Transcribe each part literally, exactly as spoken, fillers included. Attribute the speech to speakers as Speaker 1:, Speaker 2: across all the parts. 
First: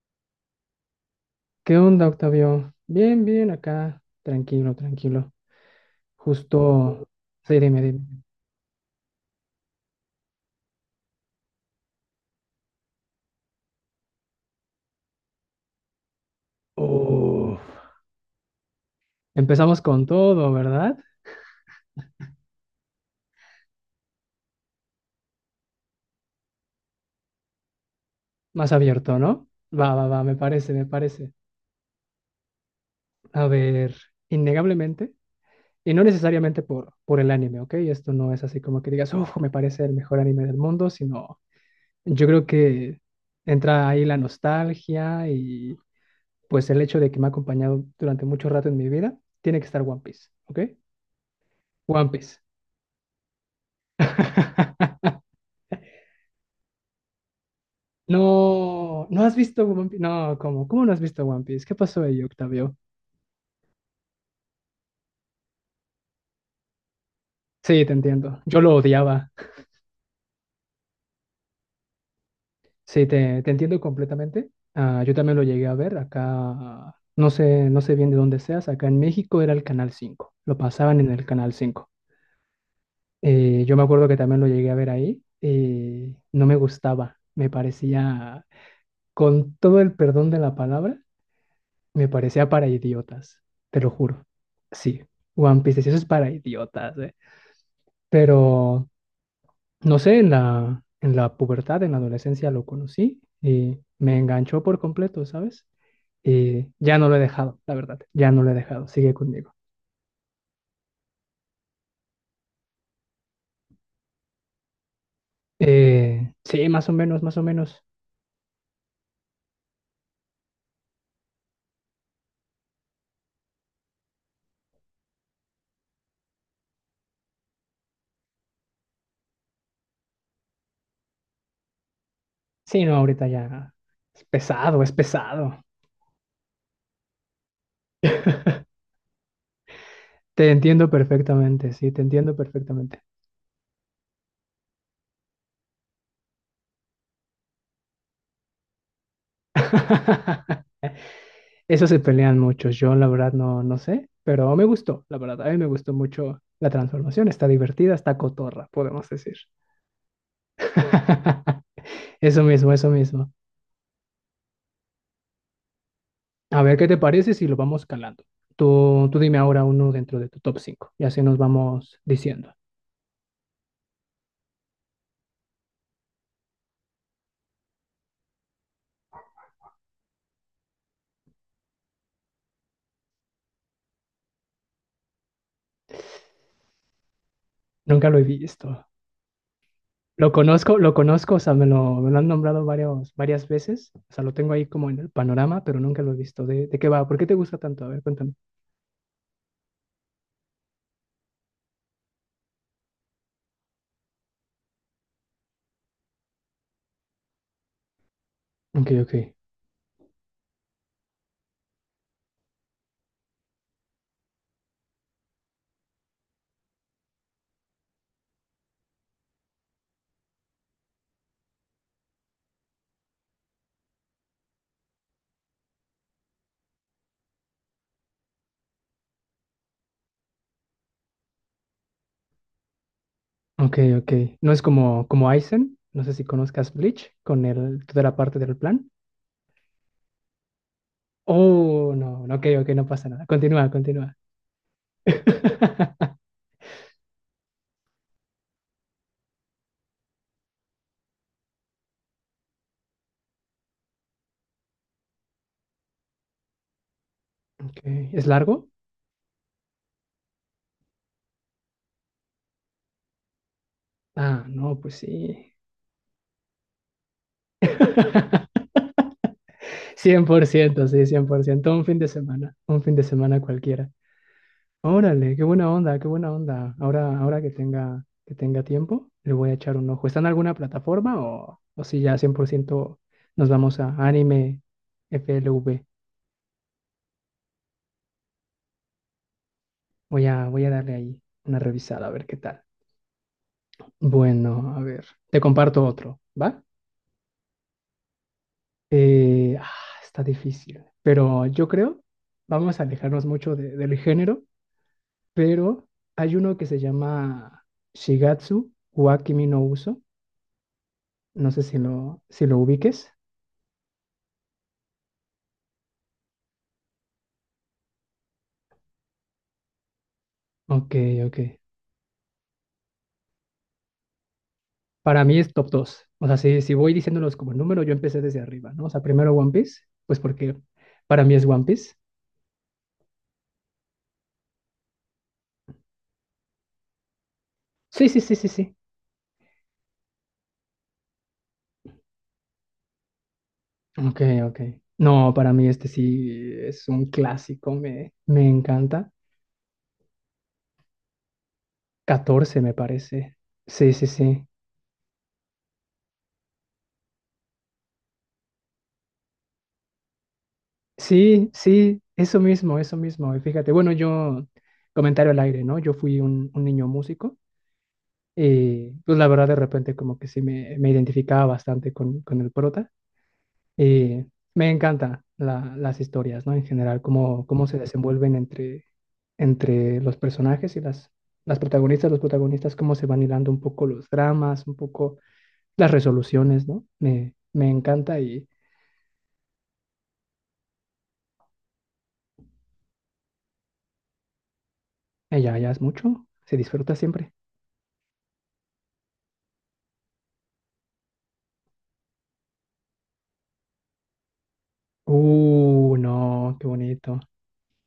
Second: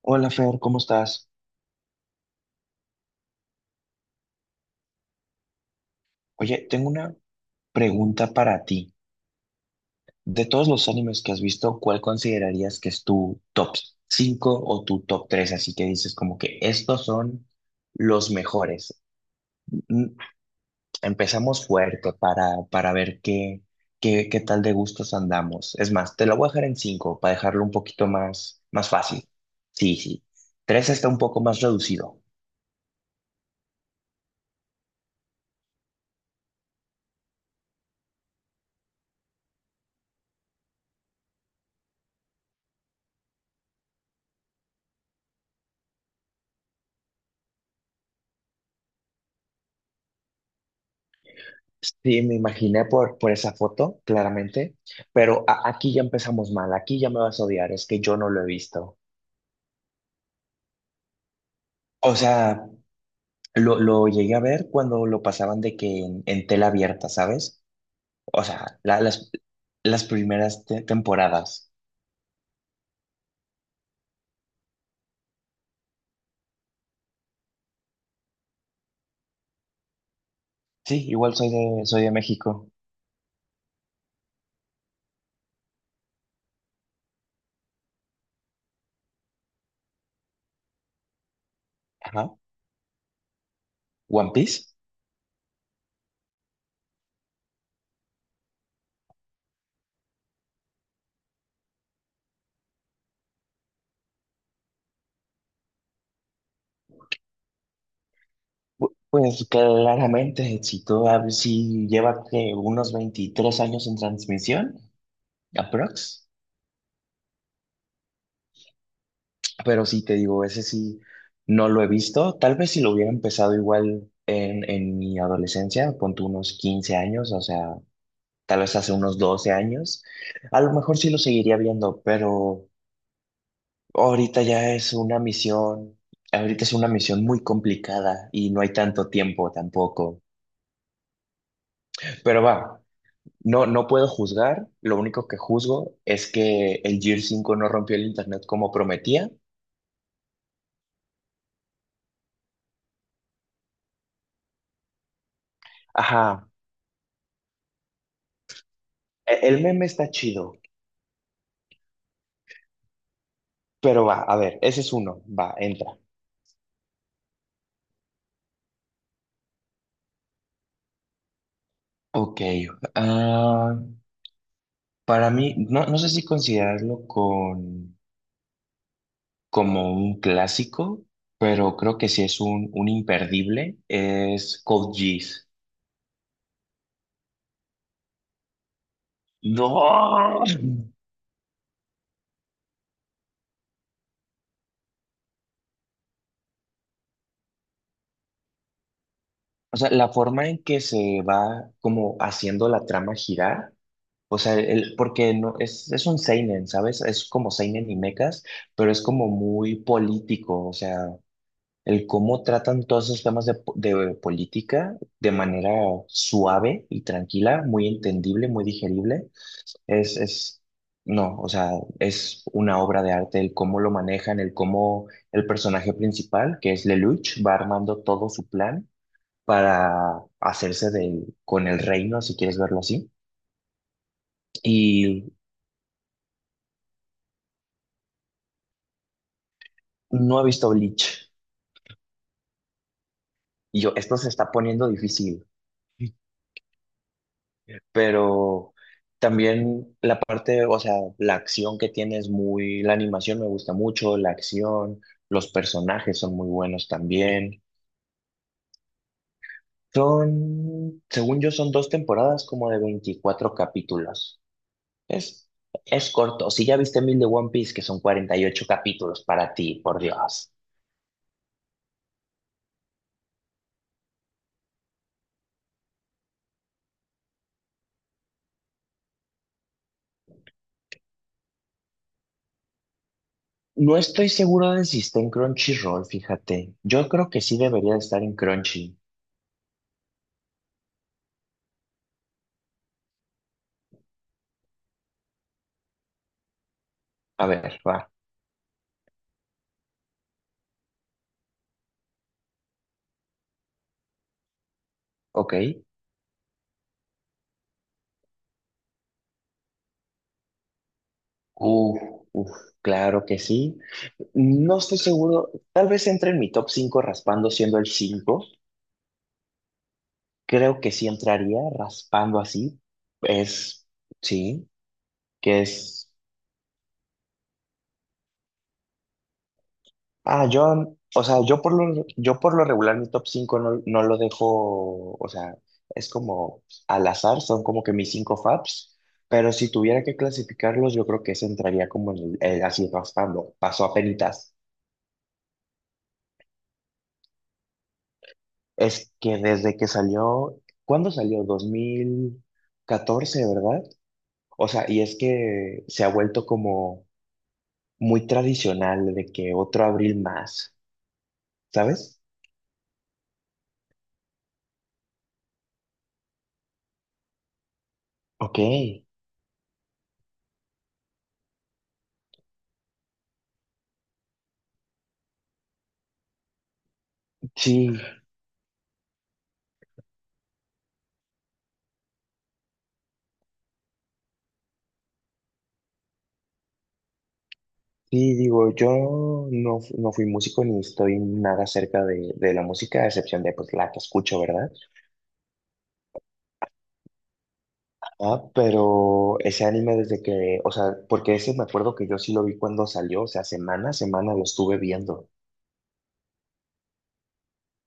Speaker 1: Hola Fer, ¿cómo estás?
Speaker 2: ¿Qué onda, Octavio? Bien, bien, acá. Tranquilo, tranquilo.
Speaker 1: Oye, tengo
Speaker 2: Justo.
Speaker 1: una
Speaker 2: Sí, dime, dime.
Speaker 1: pregunta para ti. De todos los animes que has visto, ¿cuál considerarías que es tu top cinco o tu top tres? Así que dices como que estos son
Speaker 2: Uf.
Speaker 1: los mejores.
Speaker 2: Empezamos con
Speaker 1: Mm,
Speaker 2: todo, ¿verdad?
Speaker 1: Empezamos fuerte para, para ver qué, qué, qué tal de gustos andamos. Es más, te lo voy a dejar en cinco para dejarlo un poquito más,
Speaker 2: Más
Speaker 1: más
Speaker 2: abierto,
Speaker 1: fácil.
Speaker 2: ¿no? Va,
Speaker 1: Sí,
Speaker 2: va, va,
Speaker 1: sí.
Speaker 2: me parece, me
Speaker 1: Tres está un
Speaker 2: parece.
Speaker 1: poco más reducido.
Speaker 2: A ver, innegablemente, y no necesariamente por, por el anime, ¿ok? Esto no es así como que digas, uf, me parece el mejor anime del mundo, sino yo creo que entra ahí la nostalgia y pues el hecho de que me ha acompañado durante mucho rato en mi vida, tiene que estar One Piece, ¿ok? One
Speaker 1: Sí, me
Speaker 2: Piece.
Speaker 1: imaginé por, por esa foto, claramente, pero a- aquí ya empezamos mal, aquí ya me vas a odiar, es que yo no lo he visto.
Speaker 2: No, no has visto One Piece. No, ¿cómo? ¿Cómo no has visto One Piece? ¿Qué pasó
Speaker 1: O
Speaker 2: ahí,
Speaker 1: sea,
Speaker 2: Octavio?
Speaker 1: lo, lo llegué a ver cuando lo pasaban de que en, en tela abierta, ¿sabes?
Speaker 2: Sí, te entiendo.
Speaker 1: O
Speaker 2: Yo lo
Speaker 1: sea, la-
Speaker 2: odiaba.
Speaker 1: las, las primeras te- temporadas.
Speaker 2: Sí, te, te entiendo completamente. Ah, yo también lo llegué a ver acá. No sé, no sé bien de dónde seas. Acá en México era el Canal cinco. Lo pasaban
Speaker 1: Sí,
Speaker 2: en el
Speaker 1: igual soy
Speaker 2: Canal
Speaker 1: de,
Speaker 2: cinco.
Speaker 1: soy de México.
Speaker 2: Eh, yo me acuerdo que también lo llegué a ver ahí. eh, no me gustaba. Me parecía, con todo el perdón de la palabra, me
Speaker 1: Ajá.
Speaker 2: parecía para idiotas, te lo juro.
Speaker 1: ¿One Piece?
Speaker 2: Sí, One Piece, sí, eso es para idiotas, ¿eh? Pero, no sé, en la, en la pubertad, en la adolescencia lo conocí y me enganchó por completo, ¿sabes? Y ya no lo he dejado, la verdad, ya no lo he dejado,
Speaker 1: Pu-
Speaker 2: sigue
Speaker 1: Pues
Speaker 2: conmigo.
Speaker 1: claramente, si, tú, si lleva que unos veintitrés años en transmisión, aprox.
Speaker 2: Eh, sí, más o menos, más o menos.
Speaker 1: Pero sí, te digo, ese sí no lo he visto. Tal vez si lo hubiera empezado igual en, en mi adolescencia, ponte unos quince años, o sea, tal vez hace unos doce años, a lo mejor sí lo seguiría viendo, pero
Speaker 2: Sí, no, ahorita ya es
Speaker 1: ahorita ya
Speaker 2: pesado, es
Speaker 1: es una
Speaker 2: pesado.
Speaker 1: misión, ahorita es una misión muy complicada y no hay tanto tiempo tampoco.
Speaker 2: Te entiendo perfectamente, sí, te entiendo
Speaker 1: Pero va,
Speaker 2: perfectamente.
Speaker 1: no, no puedo juzgar, lo único que juzgo es que el Gear cinco no rompió el internet como prometía.
Speaker 2: Eso se pelean muchos. Yo la verdad no, no sé, pero me gustó, la verdad. A mí me gustó mucho
Speaker 1: Ajá,
Speaker 2: la transformación. Está divertida, está cotorra, podemos decir.
Speaker 1: e- el meme está chido.
Speaker 2: Eso mismo, eso mismo.
Speaker 1: Pero va, a ver, ese es uno. Va, entra.
Speaker 2: A ver qué te parece si lo vamos calando. Tú, tú dime ahora uno dentro de tu top cinco y así nos vamos
Speaker 1: Ok.
Speaker 2: diciendo.
Speaker 1: ah, para mí, no, no sé si considerarlo con, como un clásico, pero creo que sí es un, un imperdible. Es Code Geass.
Speaker 2: Nunca lo he visto.
Speaker 1: ¡No!
Speaker 2: Lo conozco, lo conozco, o sea, me lo, me lo han nombrado varios, varias veces. O sea, lo tengo ahí como en el panorama, pero nunca lo he visto. ¿De, de qué va? ¿Por qué te gusta tanto? A ver, cuéntame.
Speaker 1: O sea, la forma en que se va como haciendo la trama girar, o sea, el, porque no, es, es un seinen, ¿sabes? Es como seinen y mechas,
Speaker 2: Ok,
Speaker 1: pero es como
Speaker 2: ok.
Speaker 1: muy político, o sea, el cómo tratan todos esos temas de, po- de política de manera suave y tranquila, muy entendible, muy digerible, es, es, no, o sea, es una obra de arte el cómo lo manejan, el cómo el personaje principal, que es Lelouch, va armando todo su plan para hacerse del, con el reino, si quieres verlo así.
Speaker 2: Ok, ok. No es como, como
Speaker 1: Y
Speaker 2: Aizen, no sé si conozcas Bleach, con el, toda la parte del plan.
Speaker 1: no he visto Bleach.
Speaker 2: Oh, no, no, ok, ok, no pasa nada. Continúa,
Speaker 1: Y yo,
Speaker 2: continúa.
Speaker 1: esto se está poniendo difícil. Pero también la parte, o sea, la acción que tiene es muy, la animación me gusta mucho, la acción, los personajes son muy buenos también.
Speaker 2: Ok, ¿es largo?
Speaker 1: Son, según yo, son dos temporadas como de veinticuatro capítulos.
Speaker 2: Ah, no, pues
Speaker 1: Es,
Speaker 2: sí.
Speaker 1: es corto. Si ya viste mil de One Piece, que son cuarenta y ocho capítulos para ti, por
Speaker 2: Cien por
Speaker 1: Dios.
Speaker 2: ciento, sí, cien por ciento. Un fin de semana, un fin de semana cualquiera. Órale, qué buena onda, qué buena onda. Ahora, ahora que tenga, que tenga tiempo, le voy a echar un ojo. ¿Está en alguna plataforma o, o si ya cien por ciento nos vamos a
Speaker 1: No estoy
Speaker 2: anime
Speaker 1: seguro de si está en
Speaker 2: F L V?
Speaker 1: Crunchyroll, fíjate. Yo creo que sí debería de estar en Crunchy.
Speaker 2: Voy a, voy a darle ahí una revisada a ver qué tal. Bueno, a ver, te comparto otro, ¿va?
Speaker 1: A ver, va.
Speaker 2: Eh, ah, está difícil, pero yo creo, vamos a alejarnos mucho de- del género,
Speaker 1: Ok.
Speaker 2: pero hay uno que se llama Shigatsu wa Kimi no Uso. No sé si
Speaker 1: Uf,
Speaker 2: lo, si
Speaker 1: uf,
Speaker 2: lo ubiques.
Speaker 1: claro que sí. No estoy seguro, tal vez entre en mi top cinco raspando siendo el cinco. Creo que
Speaker 2: Ok,
Speaker 1: sí
Speaker 2: ok.
Speaker 1: entraría raspando así. Es, sí,
Speaker 2: Para mí es
Speaker 1: que
Speaker 2: top dos.
Speaker 1: es.
Speaker 2: O sea, si, si voy diciéndolos como número, yo empecé desde arriba, ¿no? O sea, primero One Piece, pues
Speaker 1: Ah,
Speaker 2: porque
Speaker 1: yo, o
Speaker 2: para mí
Speaker 1: sea,
Speaker 2: es
Speaker 1: yo
Speaker 2: One
Speaker 1: por
Speaker 2: Piece.
Speaker 1: lo, yo por lo regular mi top cinco no, no lo dejo, o sea, es como al azar, son como que
Speaker 2: Sí,
Speaker 1: mis
Speaker 2: sí, sí,
Speaker 1: cinco
Speaker 2: sí, sí.
Speaker 1: faps, pero si tuviera que clasificarlos, yo creo que ese entraría como en el, el así raspando, paso a.
Speaker 2: Ok, ok. No, para mí este sí es un clásico, me, me encanta.
Speaker 1: Es que desde que salió, ¿cuándo salió? dos mil
Speaker 2: Catorce me parece.
Speaker 1: catorce ¿verdad?
Speaker 2: Sí, sí, sí.
Speaker 1: O sea, y es que se ha vuelto como muy tradicional de que otro abril más,
Speaker 2: Sí, sí,
Speaker 1: ¿sabes?
Speaker 2: eso mismo, eso mismo. Y fíjate, bueno, yo, comentario al aire, ¿no? Yo fui un, un niño músico
Speaker 1: Ok,
Speaker 2: y pues la verdad de repente como que sí me, me identificaba bastante con, con el prota. Y me encantan la- las historias, ¿no? En general, cómo, cómo se
Speaker 1: sí,
Speaker 2: desenvuelven entre, entre los personajes y las, las protagonistas, los protagonistas, cómo se van hilando un poco los dramas, un poco las resoluciones, ¿no? Me, me encanta
Speaker 1: sí,
Speaker 2: y
Speaker 1: digo, yo no, fu- no fui músico ni estoy nada cerca de, de la música, a excepción de pues la que escucho, ¿verdad?
Speaker 2: ella ya es mucho, se disfruta siempre.
Speaker 1: Ah, pero ese anime desde que, o sea, porque ese me acuerdo que yo sí lo vi cuando salió, o sea, semana a semana lo estuve viendo.
Speaker 2: Uh, no, qué bonito.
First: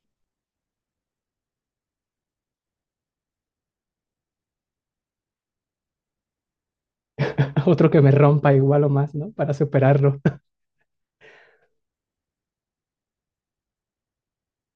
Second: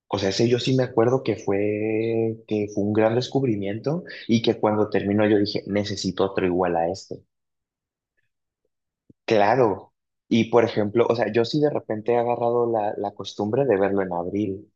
Speaker 1: O sea, ese yo sí me acuerdo que fue, que fue, un gran descubrimiento y que cuando terminó yo dije, necesito otro igual a este.
Speaker 2: Otro que me rompa igual o más, ¿no? Para
Speaker 1: Claro.
Speaker 2: superarlo.
Speaker 1: Y por ejemplo, o sea, yo sí de repente he agarrado la, la costumbre de verlo en abril.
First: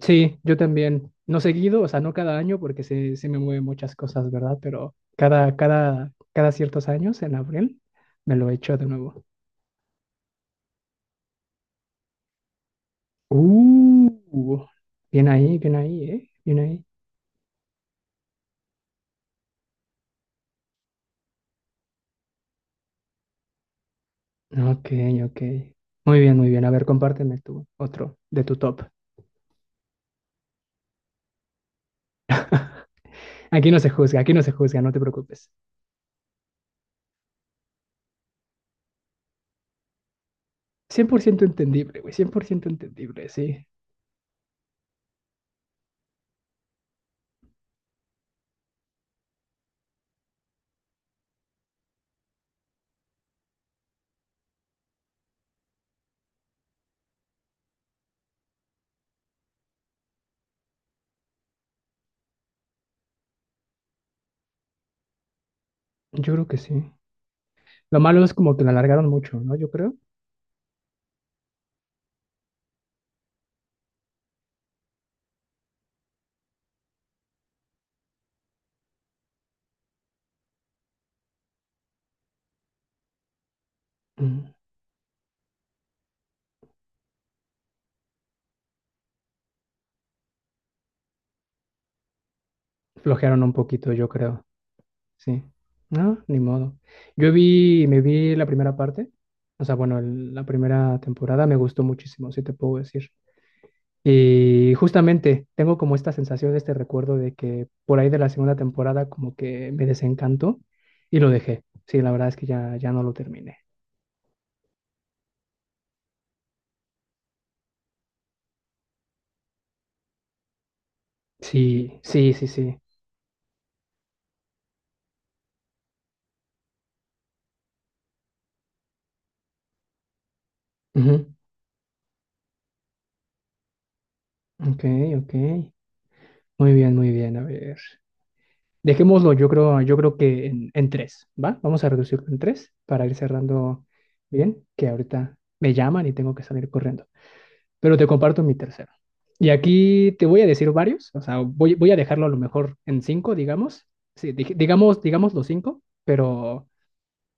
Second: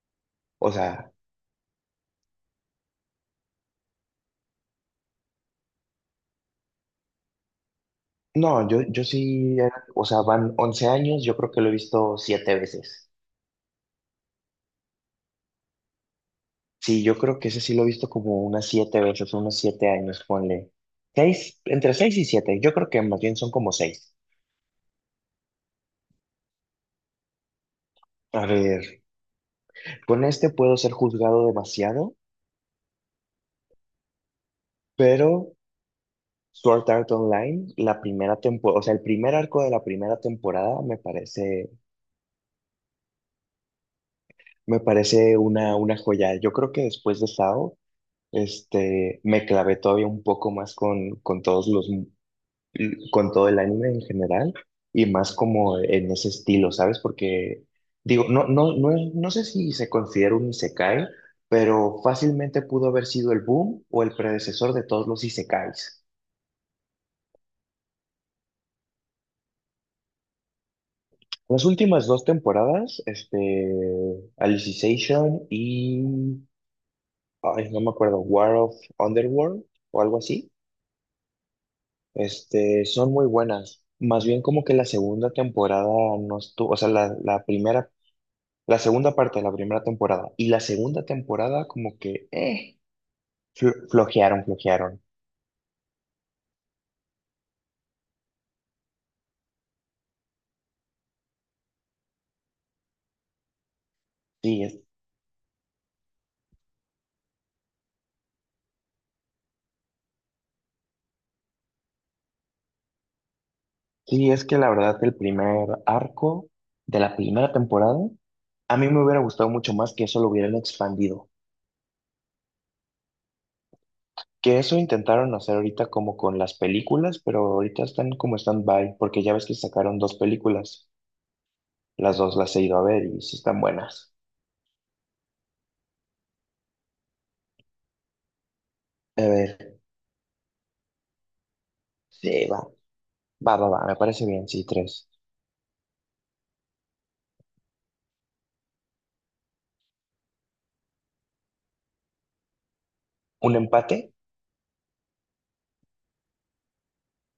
Speaker 2: Sí, yo
Speaker 1: O
Speaker 2: también.
Speaker 1: sea,
Speaker 2: No seguido, o sea, no cada año porque se, se me mueven muchas cosas, ¿verdad? Pero cada, cada, cada ciertos años, en abril, me lo
Speaker 1: no,
Speaker 2: echo
Speaker 1: yo,
Speaker 2: de
Speaker 1: yo
Speaker 2: nuevo.
Speaker 1: sí, era- o sea, van once años, yo creo que lo he visto siete veces.
Speaker 2: Uh, bien ahí, bien ahí, ¿eh? Bien ahí.
Speaker 1: Sí, yo creo que ese sí lo he visto como unas siete veces, unos siete años, ponle. Seis, entre seis y siete, yo creo que más bien son como seis.
Speaker 2: Ok, ok. Muy bien, muy bien. A ver, compárteme tú otro
Speaker 1: A
Speaker 2: de tu top.
Speaker 1: ver, con este puedo ser juzgado demasiado.
Speaker 2: Aquí no se juzga, aquí no se juzga, no te preocupes.
Speaker 1: Pero Sword Art Online, la primera temporada, o sea, el primer arco de la primera temporada me
Speaker 2: Cien por ciento
Speaker 1: parece,
Speaker 2: entendible, güey, cien por ciento entendible, sí.
Speaker 1: me parece una, una joya. Yo creo que después de Sao, este, me clavé todavía un poco más con, con todos los, con todo el anime en general y más como en ese estilo, ¿sabes? Porque digo, no, no, no, es- no sé si se considera un isekai, pero fácilmente pudo haber sido el boom o el predecesor de todos los isekais.
Speaker 2: Yo creo que sí. Lo malo es como que lo alargaron mucho, ¿no? Yo creo.
Speaker 1: Las últimas dos temporadas, este, Alicization y, ay, no me acuerdo, War of Underworld o algo así, este, son muy buenas. Más bien
Speaker 2: Mm,
Speaker 1: como que la segunda temporada no estuvo, o sea, la, la primera, la segunda parte de la primera temporada y la segunda temporada como que, eh,
Speaker 2: Flojearon un
Speaker 1: flo-
Speaker 2: poquito, yo creo.
Speaker 1: flojearon, flojearon.
Speaker 2: Sí. No, ni modo. Yo vi, me vi la primera parte, o sea, bueno, el- la primera temporada me gustó muchísimo, si te puedo decir.
Speaker 1: Sí,
Speaker 2: Y
Speaker 1: es,
Speaker 2: justamente tengo como esta sensación, este recuerdo de que por ahí de la segunda temporada como que me desencantó y lo dejé. Sí, la verdad es que ya, ya no lo terminé.
Speaker 1: sí, es que la verdad el primer arco de la primera temporada, a mí me hubiera gustado mucho más que eso lo hubieran expandido.
Speaker 2: Sí, sí, sí, sí.
Speaker 1: Que eso intentaron hacer ahorita como con las películas, pero ahorita están como stand-by, porque ya ves que sacaron dos películas.
Speaker 2: Ujú.
Speaker 1: Las dos las he ido a ver y sí están buenas.
Speaker 2: Ok, ok. Muy bien, muy bien. A ver.
Speaker 1: A
Speaker 2: Dejémoslo, yo
Speaker 1: ver,
Speaker 2: creo, yo creo que en, en tres, ¿va? Vamos a reducirlo
Speaker 1: sí,
Speaker 2: en
Speaker 1: va,
Speaker 2: tres para ir
Speaker 1: va, va,
Speaker 2: cerrando
Speaker 1: va, me parece bien,
Speaker 2: bien,
Speaker 1: sí,
Speaker 2: que
Speaker 1: tres.
Speaker 2: ahorita me llaman y tengo que salir corriendo. Pero te comparto mi tercero. Y aquí te voy a decir varios, o sea, voy, voy a dejarlo a lo mejor en cinco,
Speaker 1: ¿Un
Speaker 2: digamos.
Speaker 1: empate?
Speaker 2: Sí, dij- digamos, digamos los cinco, pero,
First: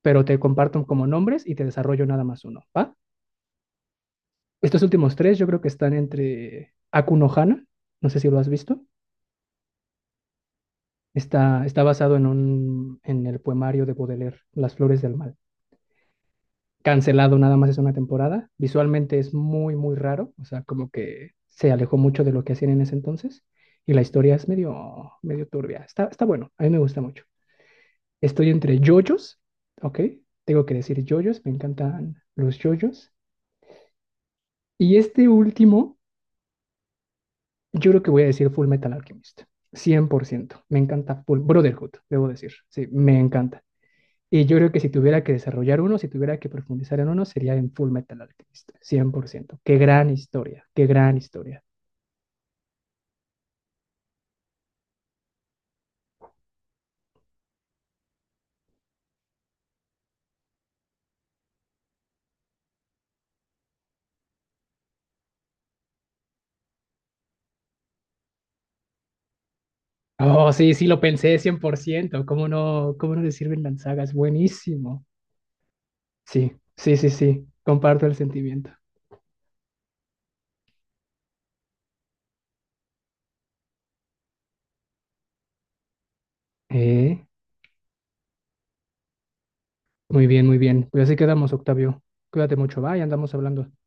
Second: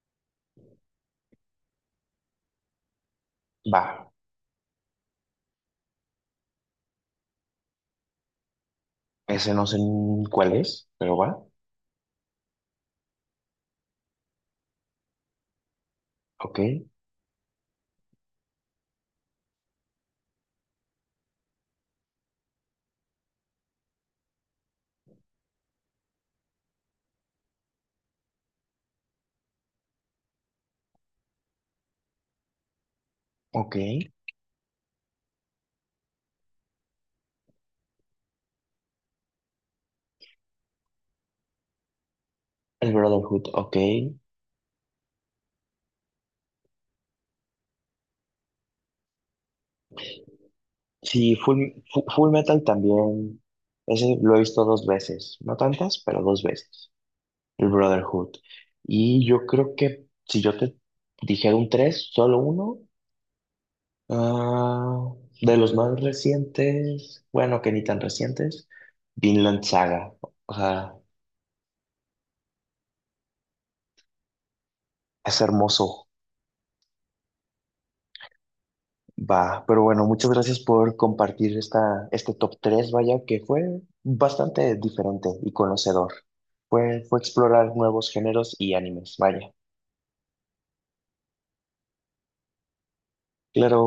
Speaker 2: pero te comparto como nombres y te desarrollo nada más uno, ¿va?
Speaker 1: Va.
Speaker 2: Estos últimos tres yo creo que están entre Akuno Hana, no sé si lo has visto.
Speaker 1: Ese no sé ni cuál es, pero va.
Speaker 2: Está, está basado en un, en el poemario de Baudelaire, Las flores del mal.
Speaker 1: Ok,
Speaker 2: Cancelado nada más es una temporada. Visualmente es muy, muy raro, o sea, como que se alejó mucho de lo que hacían en ese entonces y la historia es medio, medio turbia. Está, está bueno, a mí me gusta mucho. Estoy entre yoyos, ¿ok? Tengo que decir yoyos, me encantan los yoyos.
Speaker 1: ok.
Speaker 2: Y este último, yo creo que voy a decir Full Metal Alchemist, cien por ciento. Me encanta Full Brotherhood, debo decir. Sí,
Speaker 1: El
Speaker 2: me
Speaker 1: Brotherhood,
Speaker 2: encanta.
Speaker 1: ok.
Speaker 2: Y yo creo que si tuviera que desarrollar uno, si tuviera que profundizar en uno, sería en Full Metal Alchemist, cien por ciento. Qué gran historia, qué gran
Speaker 1: Sí,
Speaker 2: historia.
Speaker 1: Full, Fu- Full Metal también. Ese lo he visto dos veces, no tantas, pero dos veces. El Brotherhood. Y yo creo que si yo te dijera un tres, solo uno, ah, de los más recientes, bueno, que ni tan recientes, Vinland Saga.
Speaker 2: Oh,
Speaker 1: O
Speaker 2: sí, sí,
Speaker 1: sea,
Speaker 2: lo pensé cien por ciento. ¿Cómo no, cómo no le sirven las sagas? Buenísimo.
Speaker 1: es hermoso.
Speaker 2: Sí, sí, sí, sí. Comparto el sentimiento.
Speaker 1: Va, pero bueno, muchas gracias por compartir esta, este top tres vaya, que fue bastante diferente y conocedor. Fue, fue
Speaker 2: Eh,
Speaker 1: explorar nuevos géneros y animes, vaya.
Speaker 2: muy bien, muy bien. Pues así quedamos, Octavio. Cuídate mucho, va, y andamos hablando.
Speaker 1: Claro.